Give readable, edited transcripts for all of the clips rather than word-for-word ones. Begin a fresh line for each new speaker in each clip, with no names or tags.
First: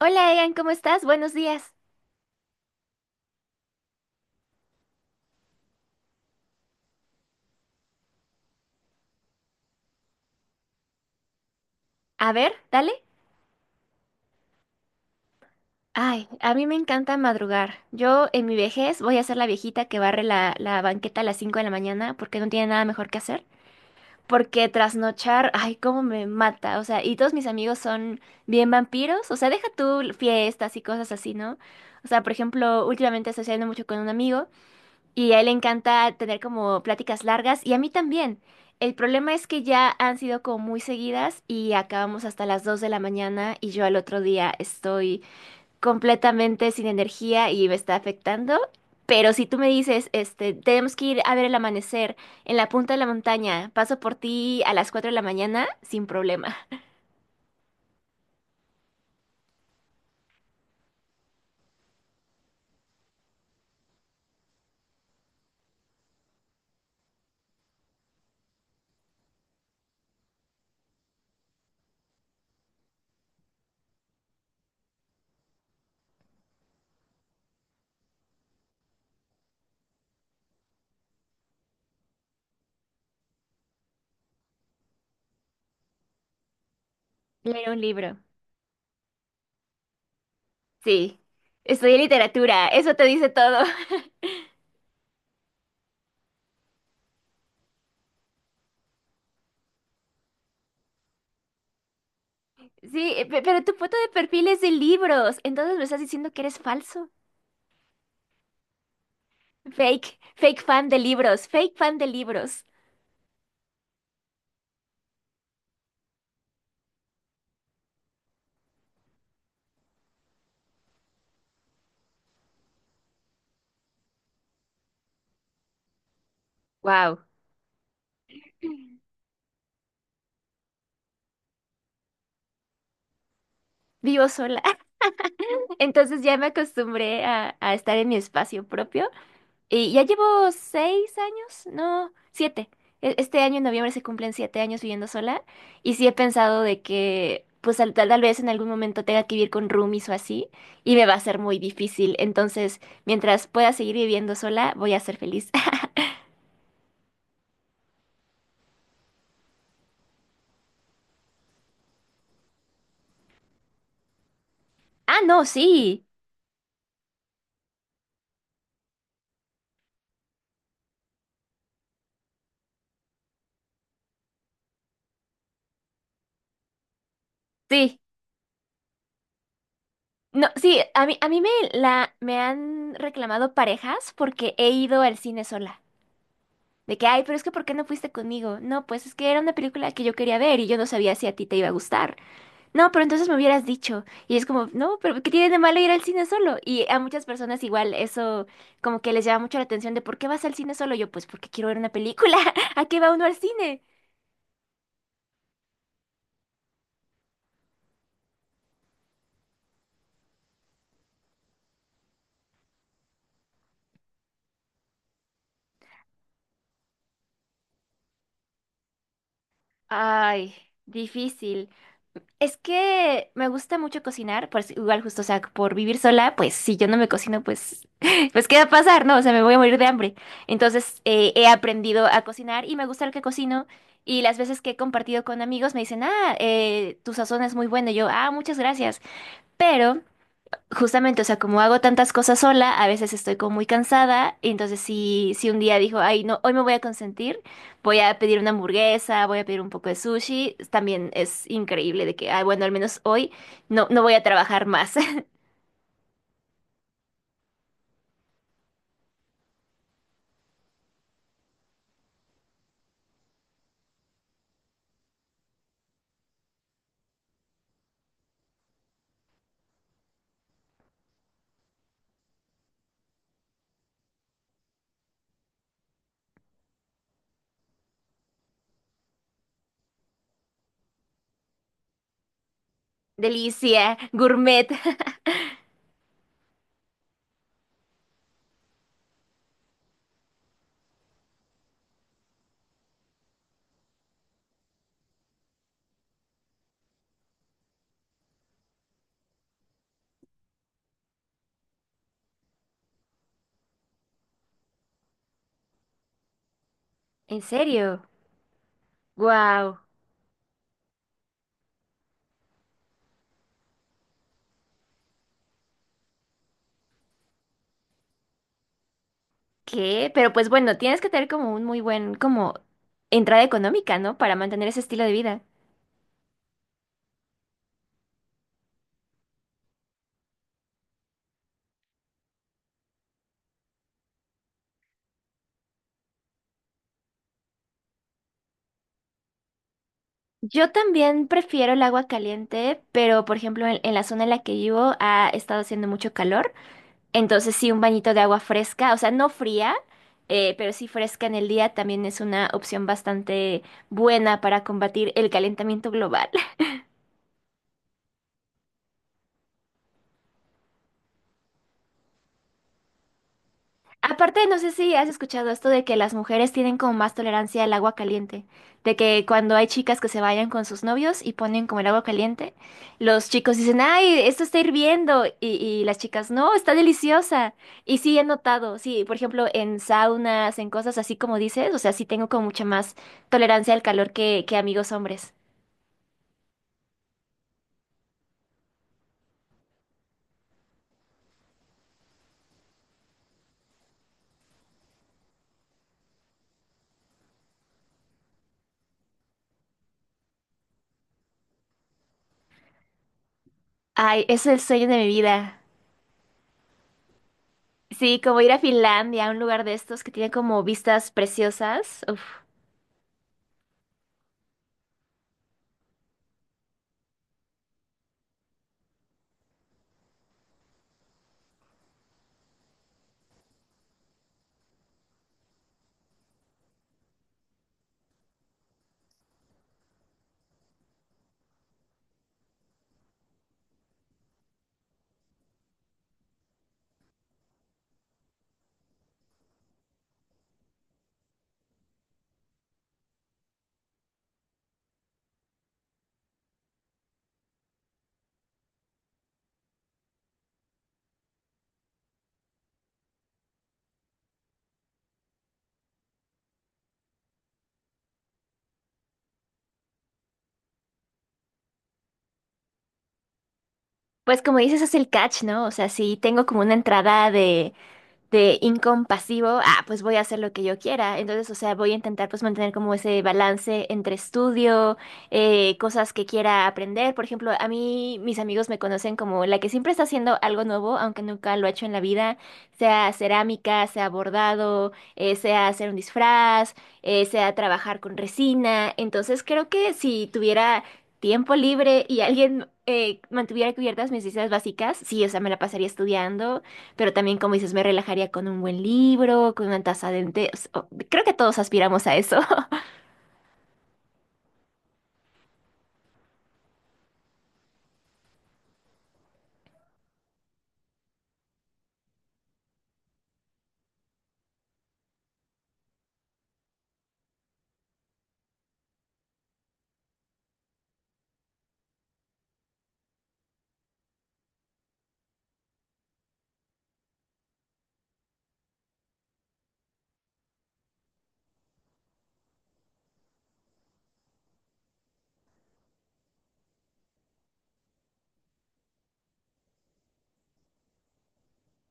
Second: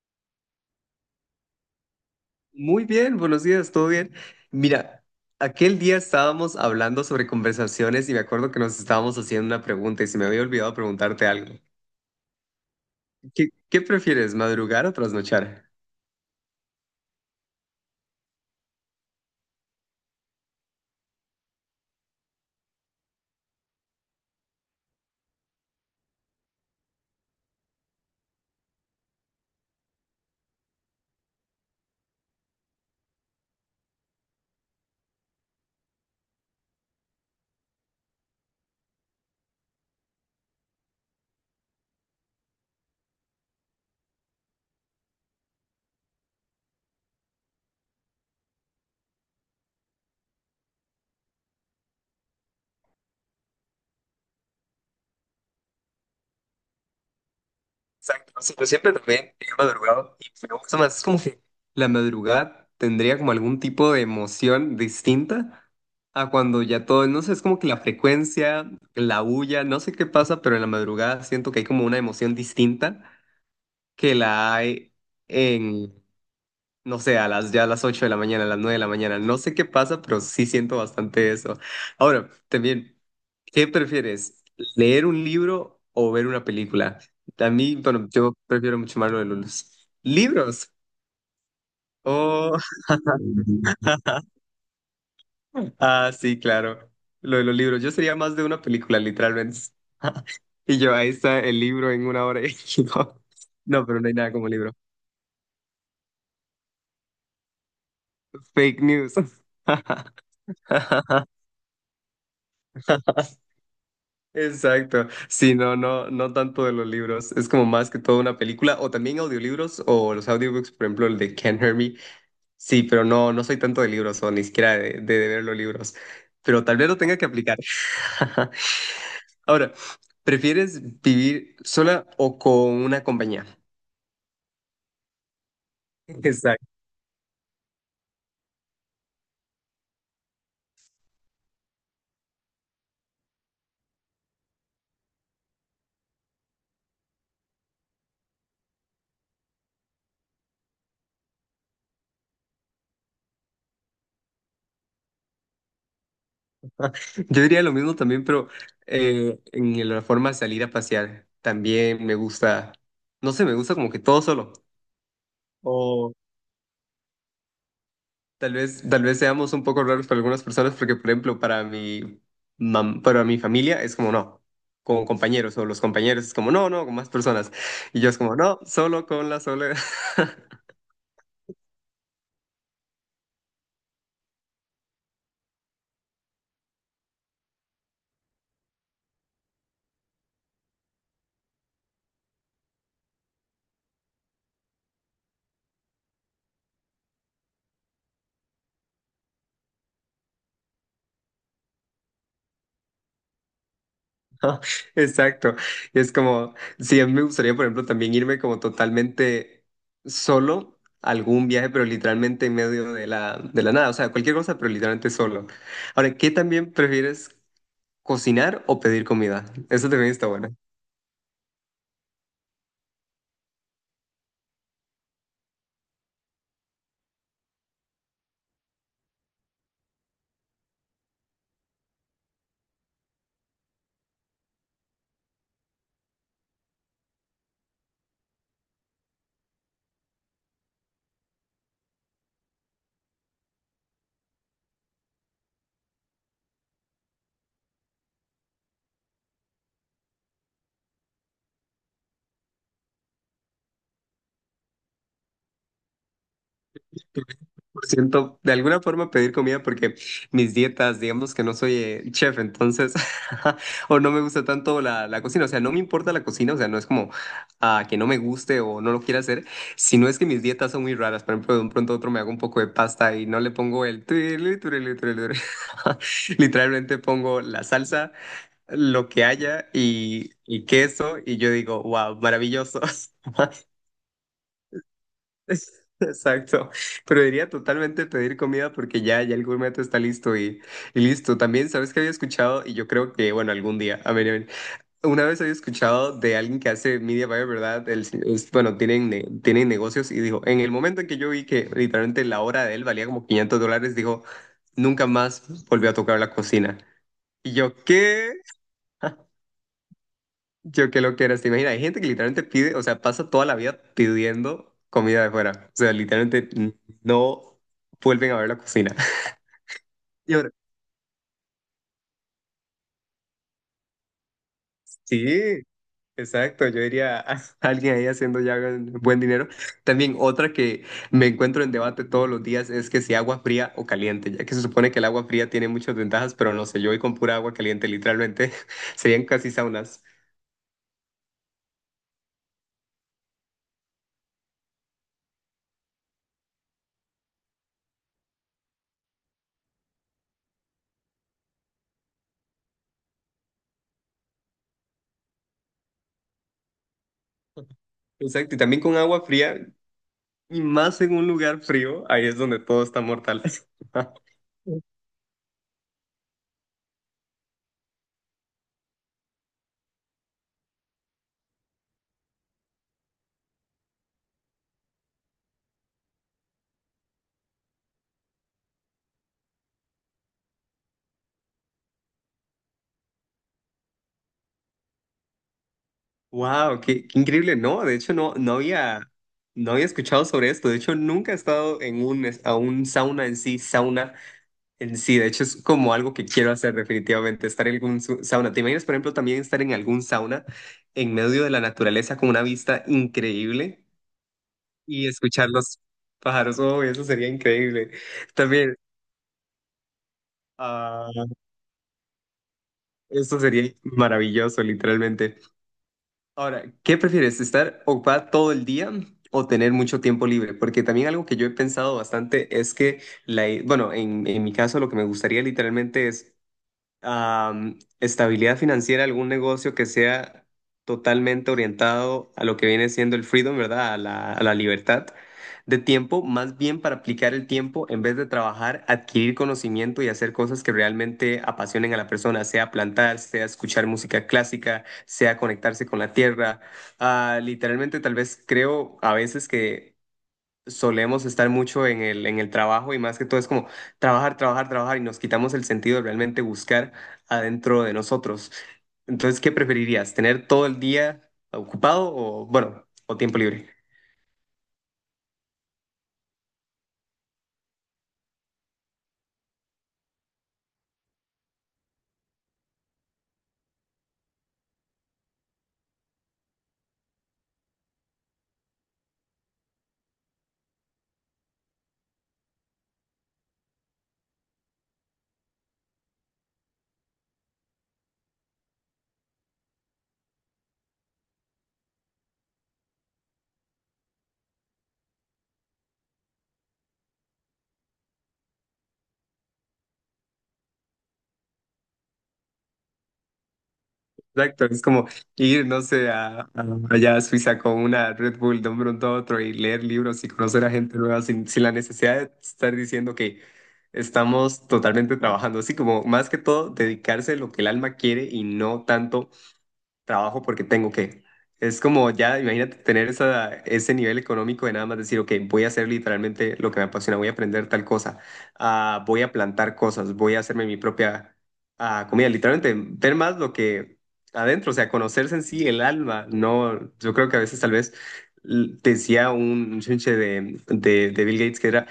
Hola Egan, ¿cómo estás? Buenos días.
Muy bien, buenos días, ¿todo bien? Mira, aquel día estábamos hablando sobre conversaciones y me acuerdo que nos estábamos haciendo una pregunta y se me había olvidado preguntarte algo.
A ver, dale.
¿Qué prefieres, madrugar o trasnochar?
Ay, a mí me encanta madrugar. Yo en mi vejez voy a ser la viejita que barre la banqueta a las 5 de la mañana porque no tiene nada mejor que hacer. Porque trasnochar, ay, cómo me mata. O sea, y todos mis amigos son bien vampiros. O sea, deja tú fiestas y cosas así, ¿no? O sea, por ejemplo, últimamente estoy saliendo mucho con un amigo. Y a él le encanta tener como pláticas largas y a mí también. El problema es que ya han sido como muy seguidas y acabamos hasta las 2 de la mañana y yo al otro día estoy completamente sin energía y me está afectando. Pero si tú me dices, tenemos que ir a ver el amanecer en la punta de la montaña, paso por ti a las 4 de la mañana, sin problema.
Exacto, o sea, yo siempre también he madrugado y me gusta más, es como que la madrugada tendría como algún tipo de emoción distinta a cuando ya todo, no sé, es como que la frecuencia, la bulla, no sé qué pasa, pero en la madrugada siento que hay como una emoción distinta que la hay en... no sé, ya a las 8 de la mañana, a las 9 de la mañana. No sé qué pasa, pero sí siento bastante eso. Ahora, también, ¿qué prefieres? ¿Leer un libro o ver una película? A
Leer
mí,
un
bueno,
libro.
yo prefiero mucho más lo de los libros.
Sí, estudié
Oh,
literatura, eso te dice todo.
ah, sí, claro. Lo de los libros. Yo sería más de una película, literalmente. Y yo, ahí está el libro en una hora.
Sí, pero tu
No,
foto
pero no
de
hay nada
perfil
como
es de
libro.
libros, entonces me estás diciendo que eres falso.
Fake news.
Fake, fake fan de libros.
Exacto. Sí, no, no, no tanto de los libros. Es como más que todo una película o también audiolibros o los audiobooks, por ejemplo, el de Can't Hear Me. Sí, pero no, no soy tanto de libros o ni siquiera de ver los libros. Pero tal vez lo tenga
Wow,
que aplicar. Ahora, ¿prefieres vivir sola o con una compañía?
vivo sola. Entonces ya me
Exacto.
acostumbré a estar en mi espacio propio. Y ya llevo 6 años, no, siete. Este año en noviembre se cumplen 7 años viviendo sola. Y sí he pensado de que, pues tal vez en algún momento tenga que vivir con roomies o así. Y me va a ser muy difícil. Entonces, mientras pueda seguir viviendo sola, voy a ser feliz.
Yo diría lo mismo también, pero en la forma de salir a pasear, también me gusta, no sé, me gusta como que todo solo.
Ah, no, sí.
Tal vez seamos un poco raros para algunas personas, porque, por ejemplo, para mi familia es como no, con compañeros, o los compañeros es como no, no, con más personas.
Sí.
Y yo es como no, solo con la soledad.
No, sí, a mí me han reclamado parejas porque he ido al cine sola. De que, ay, pero es que ¿por qué no fuiste conmigo? No, pues es que era una película que yo quería ver y yo no sabía si a ti te iba a gustar. No, pero entonces me hubieras dicho. Y es como, no, pero ¿qué tiene de malo ir al cine solo? Y a muchas personas igual eso como que les llama mucho la atención de ¿por qué vas al cine solo? Yo, pues porque quiero ver una película. ¿A qué va uno al cine?
Ajá, exacto. Y es como, sí, a mí me gustaría, por ejemplo, también irme como totalmente solo a algún viaje, pero literalmente en medio de la nada. O sea, cualquier cosa, pero literalmente solo. Ahora, ¿qué también prefieres, cocinar o pedir comida? Eso también está
Ay,
bueno.
difícil. Es que me gusta mucho cocinar, por, si- igual justo, o sea, por vivir sola, pues si yo no me cocino, pues, pues ¿qué va a pasar? No, o sea, me voy a morir de hambre. Entonces he aprendido a cocinar y me gusta lo que cocino. Y las veces que he compartido con amigos me dicen, ah, tu sazón es muy buena. Y yo, ah, muchas gracias. Pero justamente, o sea, como hago tantas cosas sola, a veces estoy como muy cansada, y entonces si un día dijo, ay, no, hoy me voy a consentir, voy a pedir una hamburguesa, voy a pedir un poco de sushi, también es increíble de que, ay, bueno, al menos hoy no voy a trabajar más.
Siento de alguna forma pedir comida porque mis dietas, digamos que no soy chef, entonces, o no me gusta tanto la cocina, o sea, no me importa la cocina, o sea, no es como que no me guste o no lo quiera hacer, sino es que mis dietas son muy raras, por ejemplo, de un pronto a otro me hago un poco de pasta y no le pongo tuirulí, tuirulí, tuirulí. Literalmente pongo la salsa, lo que haya y queso y yo digo, wow, maravilloso.
Delicia, gourmet.
Exacto, pero diría totalmente pedir comida porque ya, ya el gourmet está listo y listo. También, ¿sabes qué había escuchado? Y yo creo que, bueno, algún día, a ver, una vez había escuchado de alguien que hace media buyer, ¿verdad? Él sí, bueno, tienen negocios y dijo, en el momento en que yo vi que literalmente la hora de él valía como $500, dijo, nunca más volvió a tocar la cocina.
¿En
Y yo,
serio?
¿qué?
Wow.
Yo que lo que eras, te imaginas, hay gente que literalmente pide, o sea, pasa toda la vida pidiendo comida de fuera. O sea, literalmente no vuelven a ver la cocina.
¿Qué? Pero
Y
pues
ahora,
bueno, tienes que tener como un muy buen, como entrada económica, ¿no? Para mantener ese estilo de vida.
sí, exacto, yo diría a alguien ahí haciendo ya buen dinero. También otra que me encuentro en debate todos los días es que si agua fría o caliente, ya que se supone que el agua fría tiene muchas ventajas, pero no sé, yo voy con pura agua caliente, literalmente serían casi saunas.
Yo también prefiero el agua caliente, pero por ejemplo en la zona en la que vivo ha estado haciendo mucho calor, entonces sí un bañito de agua fresca, o sea, no fría, pero sí fresca en el día también es una opción bastante buena para combatir el calentamiento global.
Exacto, y también con agua fría, y más en un lugar frío, ahí es donde todo está mortal.
Aparte, no sé si has escuchado esto de que las mujeres tienen como más tolerancia al agua caliente, de que cuando hay chicas que se vayan con sus novios y ponen como el agua caliente, los chicos dicen, ay, esto está hirviendo, y las chicas, no, está deliciosa. Y sí, he notado, sí, por ejemplo, en saunas, en cosas así como dices, o sea, sí tengo como mucha más tolerancia al calor que amigos hombres.
Wow, qué increíble. No, de hecho no había escuchado sobre esto. De hecho, nunca he estado a un sauna en sí. De hecho, es como algo que quiero hacer definitivamente, estar en algún sauna. ¿Te imaginas, por ejemplo, también estar en algún sauna en medio de la naturaleza con una vista increíble
Ay, es el sueño de mi
y escuchar
vida.
los pájaros? Oh, eso sería increíble.
Sí, como ir a
También,
Finlandia, a un lugar de estos que tiene como vistas
ah,
preciosas. Uf.
esto sería maravilloso, literalmente. Ahora, ¿qué prefieres? ¿Estar ocupada todo el día o tener mucho tiempo libre? Porque también algo que yo he pensado bastante es que, bueno, en mi caso lo que me gustaría literalmente es estabilidad financiera, algún negocio que sea totalmente orientado a lo que viene siendo el freedom, ¿verdad? A la libertad de tiempo, más bien para aplicar el tiempo en vez de trabajar, adquirir conocimiento y hacer cosas que realmente apasionen a la persona, sea plantar, sea escuchar música clásica, sea conectarse con la tierra. Ah, literalmente, tal vez creo a veces que solemos estar mucho en el trabajo y más que todo es como trabajar, trabajar, trabajar y nos quitamos el sentido de realmente buscar adentro de nosotros. Entonces, ¿qué preferirías? ¿Tener todo el día ocupado o, bueno, o tiempo libre?
Pues como dices, es el catch, ¿no? O sea, sí tengo como una entrada de incompasivo, ah, pues voy a hacer lo que yo quiera. Entonces, o sea, voy a intentar pues mantener como ese balance entre estudio, cosas que quiera aprender. Por ejemplo, a mí mis amigos me conocen como la que siempre está haciendo algo nuevo, aunque nunca lo ha hecho en la vida, sea cerámica, sea bordado, sea hacer un disfraz, sea trabajar con resina. Entonces, creo que si tuviera tiempo libre y alguien... mantuviera cubiertas mis necesidades básicas, sí, o sea, me la pasaría estudiando, pero también, como dices, me relajaría con un buen libro, con una taza de té. Creo que todos aspiramos a eso.
Exacto, es como ir, no sé, allá a Suiza con una Red Bull de un pronto a otro y leer libros y conocer a gente nueva sin la necesidad de estar diciendo que estamos totalmente trabajando, así como más que todo dedicarse a lo que el alma quiere y no tanto trabajo porque tengo que. Es como ya, imagínate tener ese nivel económico de nada más decir, ok, voy a hacer literalmente lo que me apasiona, voy a aprender tal cosa, ah, voy a plantar cosas, voy a hacerme mi propia comida, literalmente ver más lo que adentro, o sea, conocerse en sí el alma, no, yo creo que a veces tal vez decía un chinche de Bill Gates que era,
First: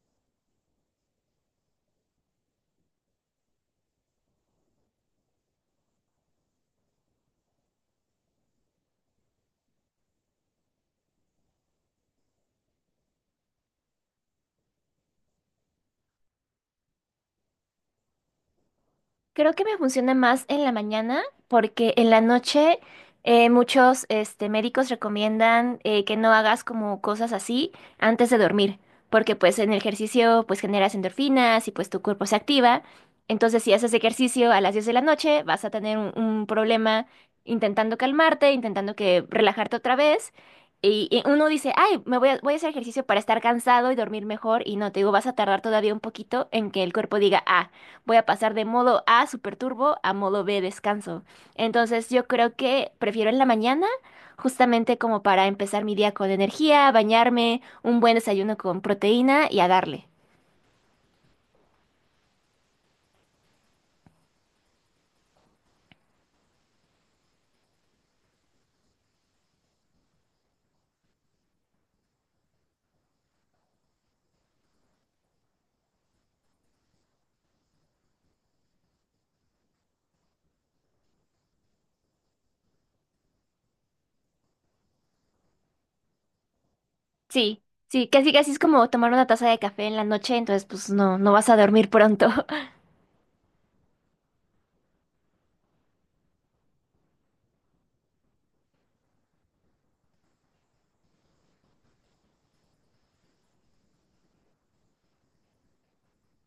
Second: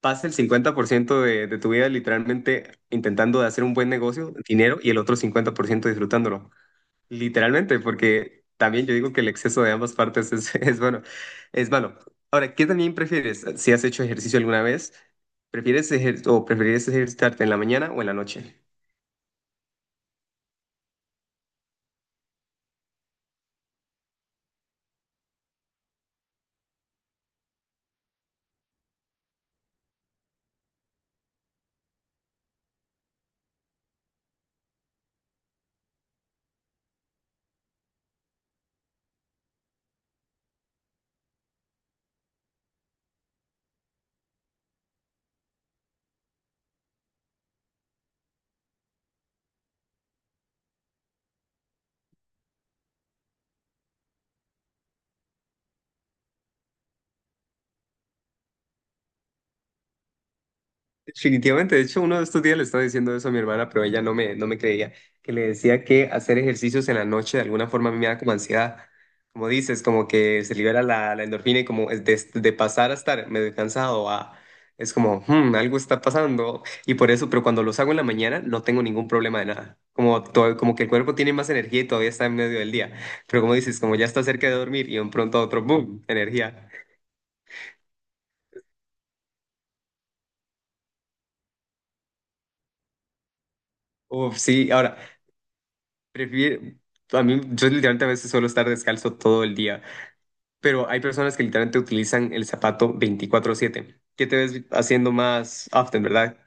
pasa el 50% de tu vida literalmente intentando de hacer un buen negocio, dinero, y el otro 50% disfrutándolo. Literalmente, porque también yo digo que el exceso de ambas partes es, es bueno, es malo. Ahora, ¿qué también prefieres? Si has hecho ejercicio alguna vez, ¿prefieres o preferirías ejercitarte en la mañana o en la noche?
Creo que me funciona más en la mañana porque en la noche médicos recomiendan que no hagas como cosas así antes de dormir, porque pues en el ejercicio pues generas endorfinas y pues tu cuerpo se activa. Entonces si haces ejercicio a las 10 de la noche vas a tener un problema intentando calmarte, intentando que relajarte otra vez. Y uno dice, ay, voy a hacer ejercicio para estar cansado y dormir mejor. Y no, te digo, vas a tardar todavía un poquito en que el cuerpo diga, ah, voy a pasar de modo A super turbo a modo B descanso. Entonces yo creo que prefiero en la mañana, justamente como para empezar mi día con energía, bañarme, un buen desayuno con proteína y a darle.
Definitivamente, de hecho, uno de estos días le estaba diciendo eso a mi hermana, pero ella no me creía, que le decía que hacer ejercicios en la noche de alguna forma a mí me da como ansiedad, como dices, como que se libera la endorfina y como es de pasar a estar medio cansado es como, "Hmm, algo está pasando", y por eso, pero cuando los hago en la mañana no tengo ningún problema de nada, como que el cuerpo tiene más energía y todavía está en medio del día, pero como dices, como ya está cerca de dormir y de un pronto a otro, ¡boom!, energía.
Sí, sí, casi casi es como tomar una taza de café en la noche, entonces pues no, no vas a dormir pronto.
Uf, sí, ahora. Prefiero, a mí, yo literalmente a veces suelo estar descalzo todo el día, pero hay personas que literalmente utilizan el zapato 24/7. ¿Qué te ves haciendo más often, verdad?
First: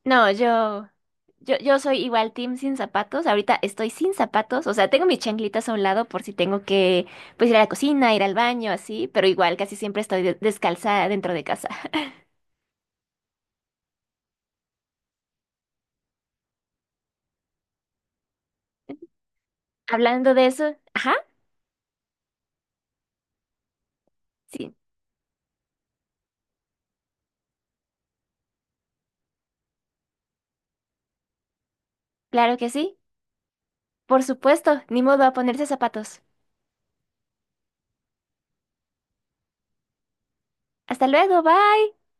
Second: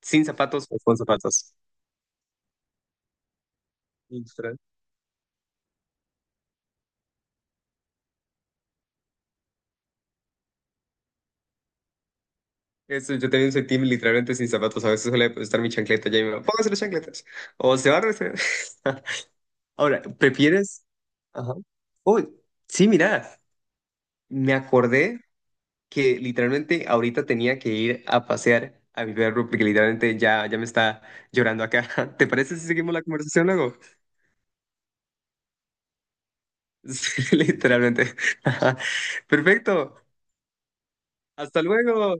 ¿Sin
No,
zapatos o con zapatos?
yo soy igual team sin zapatos. Ahorita estoy sin
Literal.
zapatos, o sea, tengo mis chanclitas a un lado por si tengo que, pues, ir a la cocina, ir al baño, así, pero igual casi siempre estoy descalza dentro de casa.
Eso, yo también soy team literalmente sin zapatos. A veces suele estar mi chancleta ya y me va, póngase las chancletas. O se va a resfriar. Ahora,
Hablando de eso,
¿prefieres?
ajá,
Ajá. Uy, sí, mira, me
sí,
acordé que literalmente ahorita tenía que ir a pasear a mi perro porque literalmente ya me está llorando acá. ¿Te parece
claro
si
que
seguimos
sí.
la conversación luego?
Por supuesto, ni modo a ponerse zapatos.
Sí, literalmente. Perfecto.
Hasta luego,
Hasta
bye.
luego.